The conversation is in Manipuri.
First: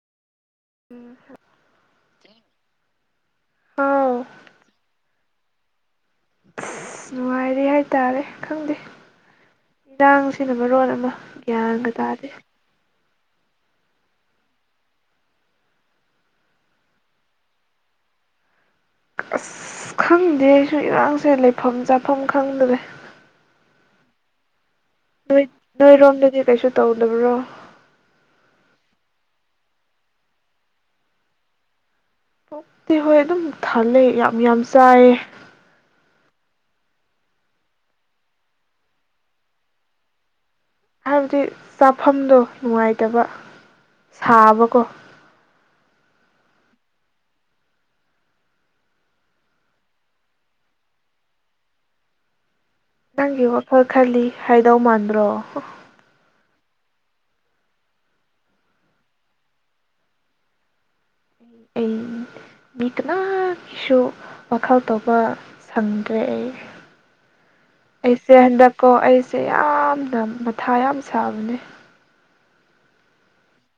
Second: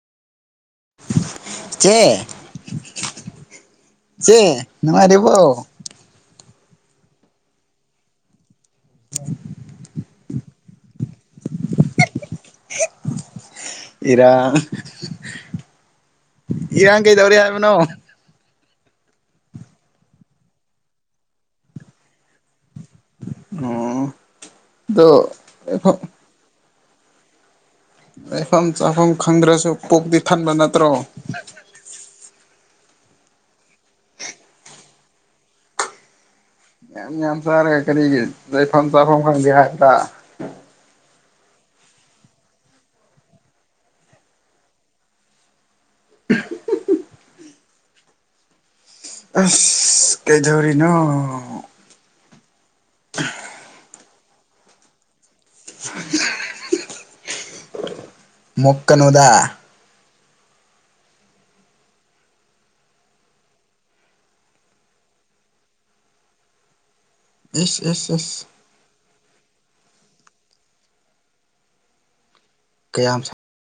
ꯎꯝ ꯆꯦ ꯑꯥꯎ ꯆꯦ ꯅ ꯑ ꯑꯁ ꯅꯨꯡꯉꯥꯏꯔꯤꯦ ꯍꯥꯏꯇꯥꯔꯦ ꯈꯪꯗꯦ ꯑ ꯥꯡꯁꯤꯅ ꯃꯔꯣꯟ ꯑꯃ ꯒ꯭ꯌꯥꯟꯗ ꯇꯥꯗꯦ ꯏꯔꯥꯡ ꯏꯔꯥꯡ ꯀꯩꯗꯧꯔꯤꯦ ꯍꯥꯏꯕꯅꯣ ꯑꯁ ꯈꯪꯗꯦ ꯑꯩꯁꯨ ꯏꯔꯥꯡꯁꯦ ꯂꯩꯐꯝ ꯆꯥꯐꯝ ꯈꯪꯗ꯭ꯔꯦ ꯑ ꯅꯣꯏ ꯅꯣꯏ ꯔꯣꯝ ꯅꯗꯤ ꯀꯩꯁꯨ ꯇꯧꯕ꯭ꯔꯣ ꯂꯩꯐꯝ ꯆꯥꯐꯝ ꯈꯪꯗ꯭ꯔꯁꯨ ꯄꯨꯣꯛꯇꯤ ꯊꯟꯕ ꯅꯠꯇ꯭ꯔꯣ ꯄꯞꯇꯤ ꯍꯣꯏ ꯑꯗꯨꯝ ꯊꯥꯂꯦ ꯌꯥꯝ ꯌꯥꯝ ꯆꯥꯏꯌꯦ ꯌꯥꯝ ꯌꯥꯝ ꯆꯥꯔꯦ ꯀꯔꯤꯒꯤ ꯂꯩꯐꯝ ꯆꯥꯐꯝ ꯈꯪꯒꯦ ꯍꯥꯏꯗ ꯍꯥꯏꯕꯗꯤ ꯆꯥꯐꯝꯗꯣ ꯅꯨꯡꯉꯥꯏꯇꯕ ꯁꯥꯕꯀꯣ [unintelligible] ꯑꯁ ꯀꯦꯖꯧꯔꯤꯅꯣ ꯅꯪꯒꯤ ꯋꯥ ꯈꯜ ꯈꯂꯤ ꯍꯥꯏꯗꯧ ꯃꯥꯟꯗ꯭ꯔꯣ ꯍ ꯃꯨꯜꯀꯅꯅꯨꯗ ꯑꯩ ꯃꯤ ꯀꯅꯥꯒꯤꯁꯨ ꯋꯥꯈꯜ ꯇꯧꯕ ꯁꯟꯗ꯭ꯔꯦ ꯑꯩ ꯏꯁ ꯏꯁ ꯑꯩꯁꯦ ꯏꯁ ꯍꯟꯗꯛꯀꯣ ꯑꯩ ꯁꯦ ꯌꯥꯝꯅ ꯃꯊꯥ ꯌꯥꯝ ꯁꯥꯕꯅꯦ ꯀꯌꯥꯝ ꯁ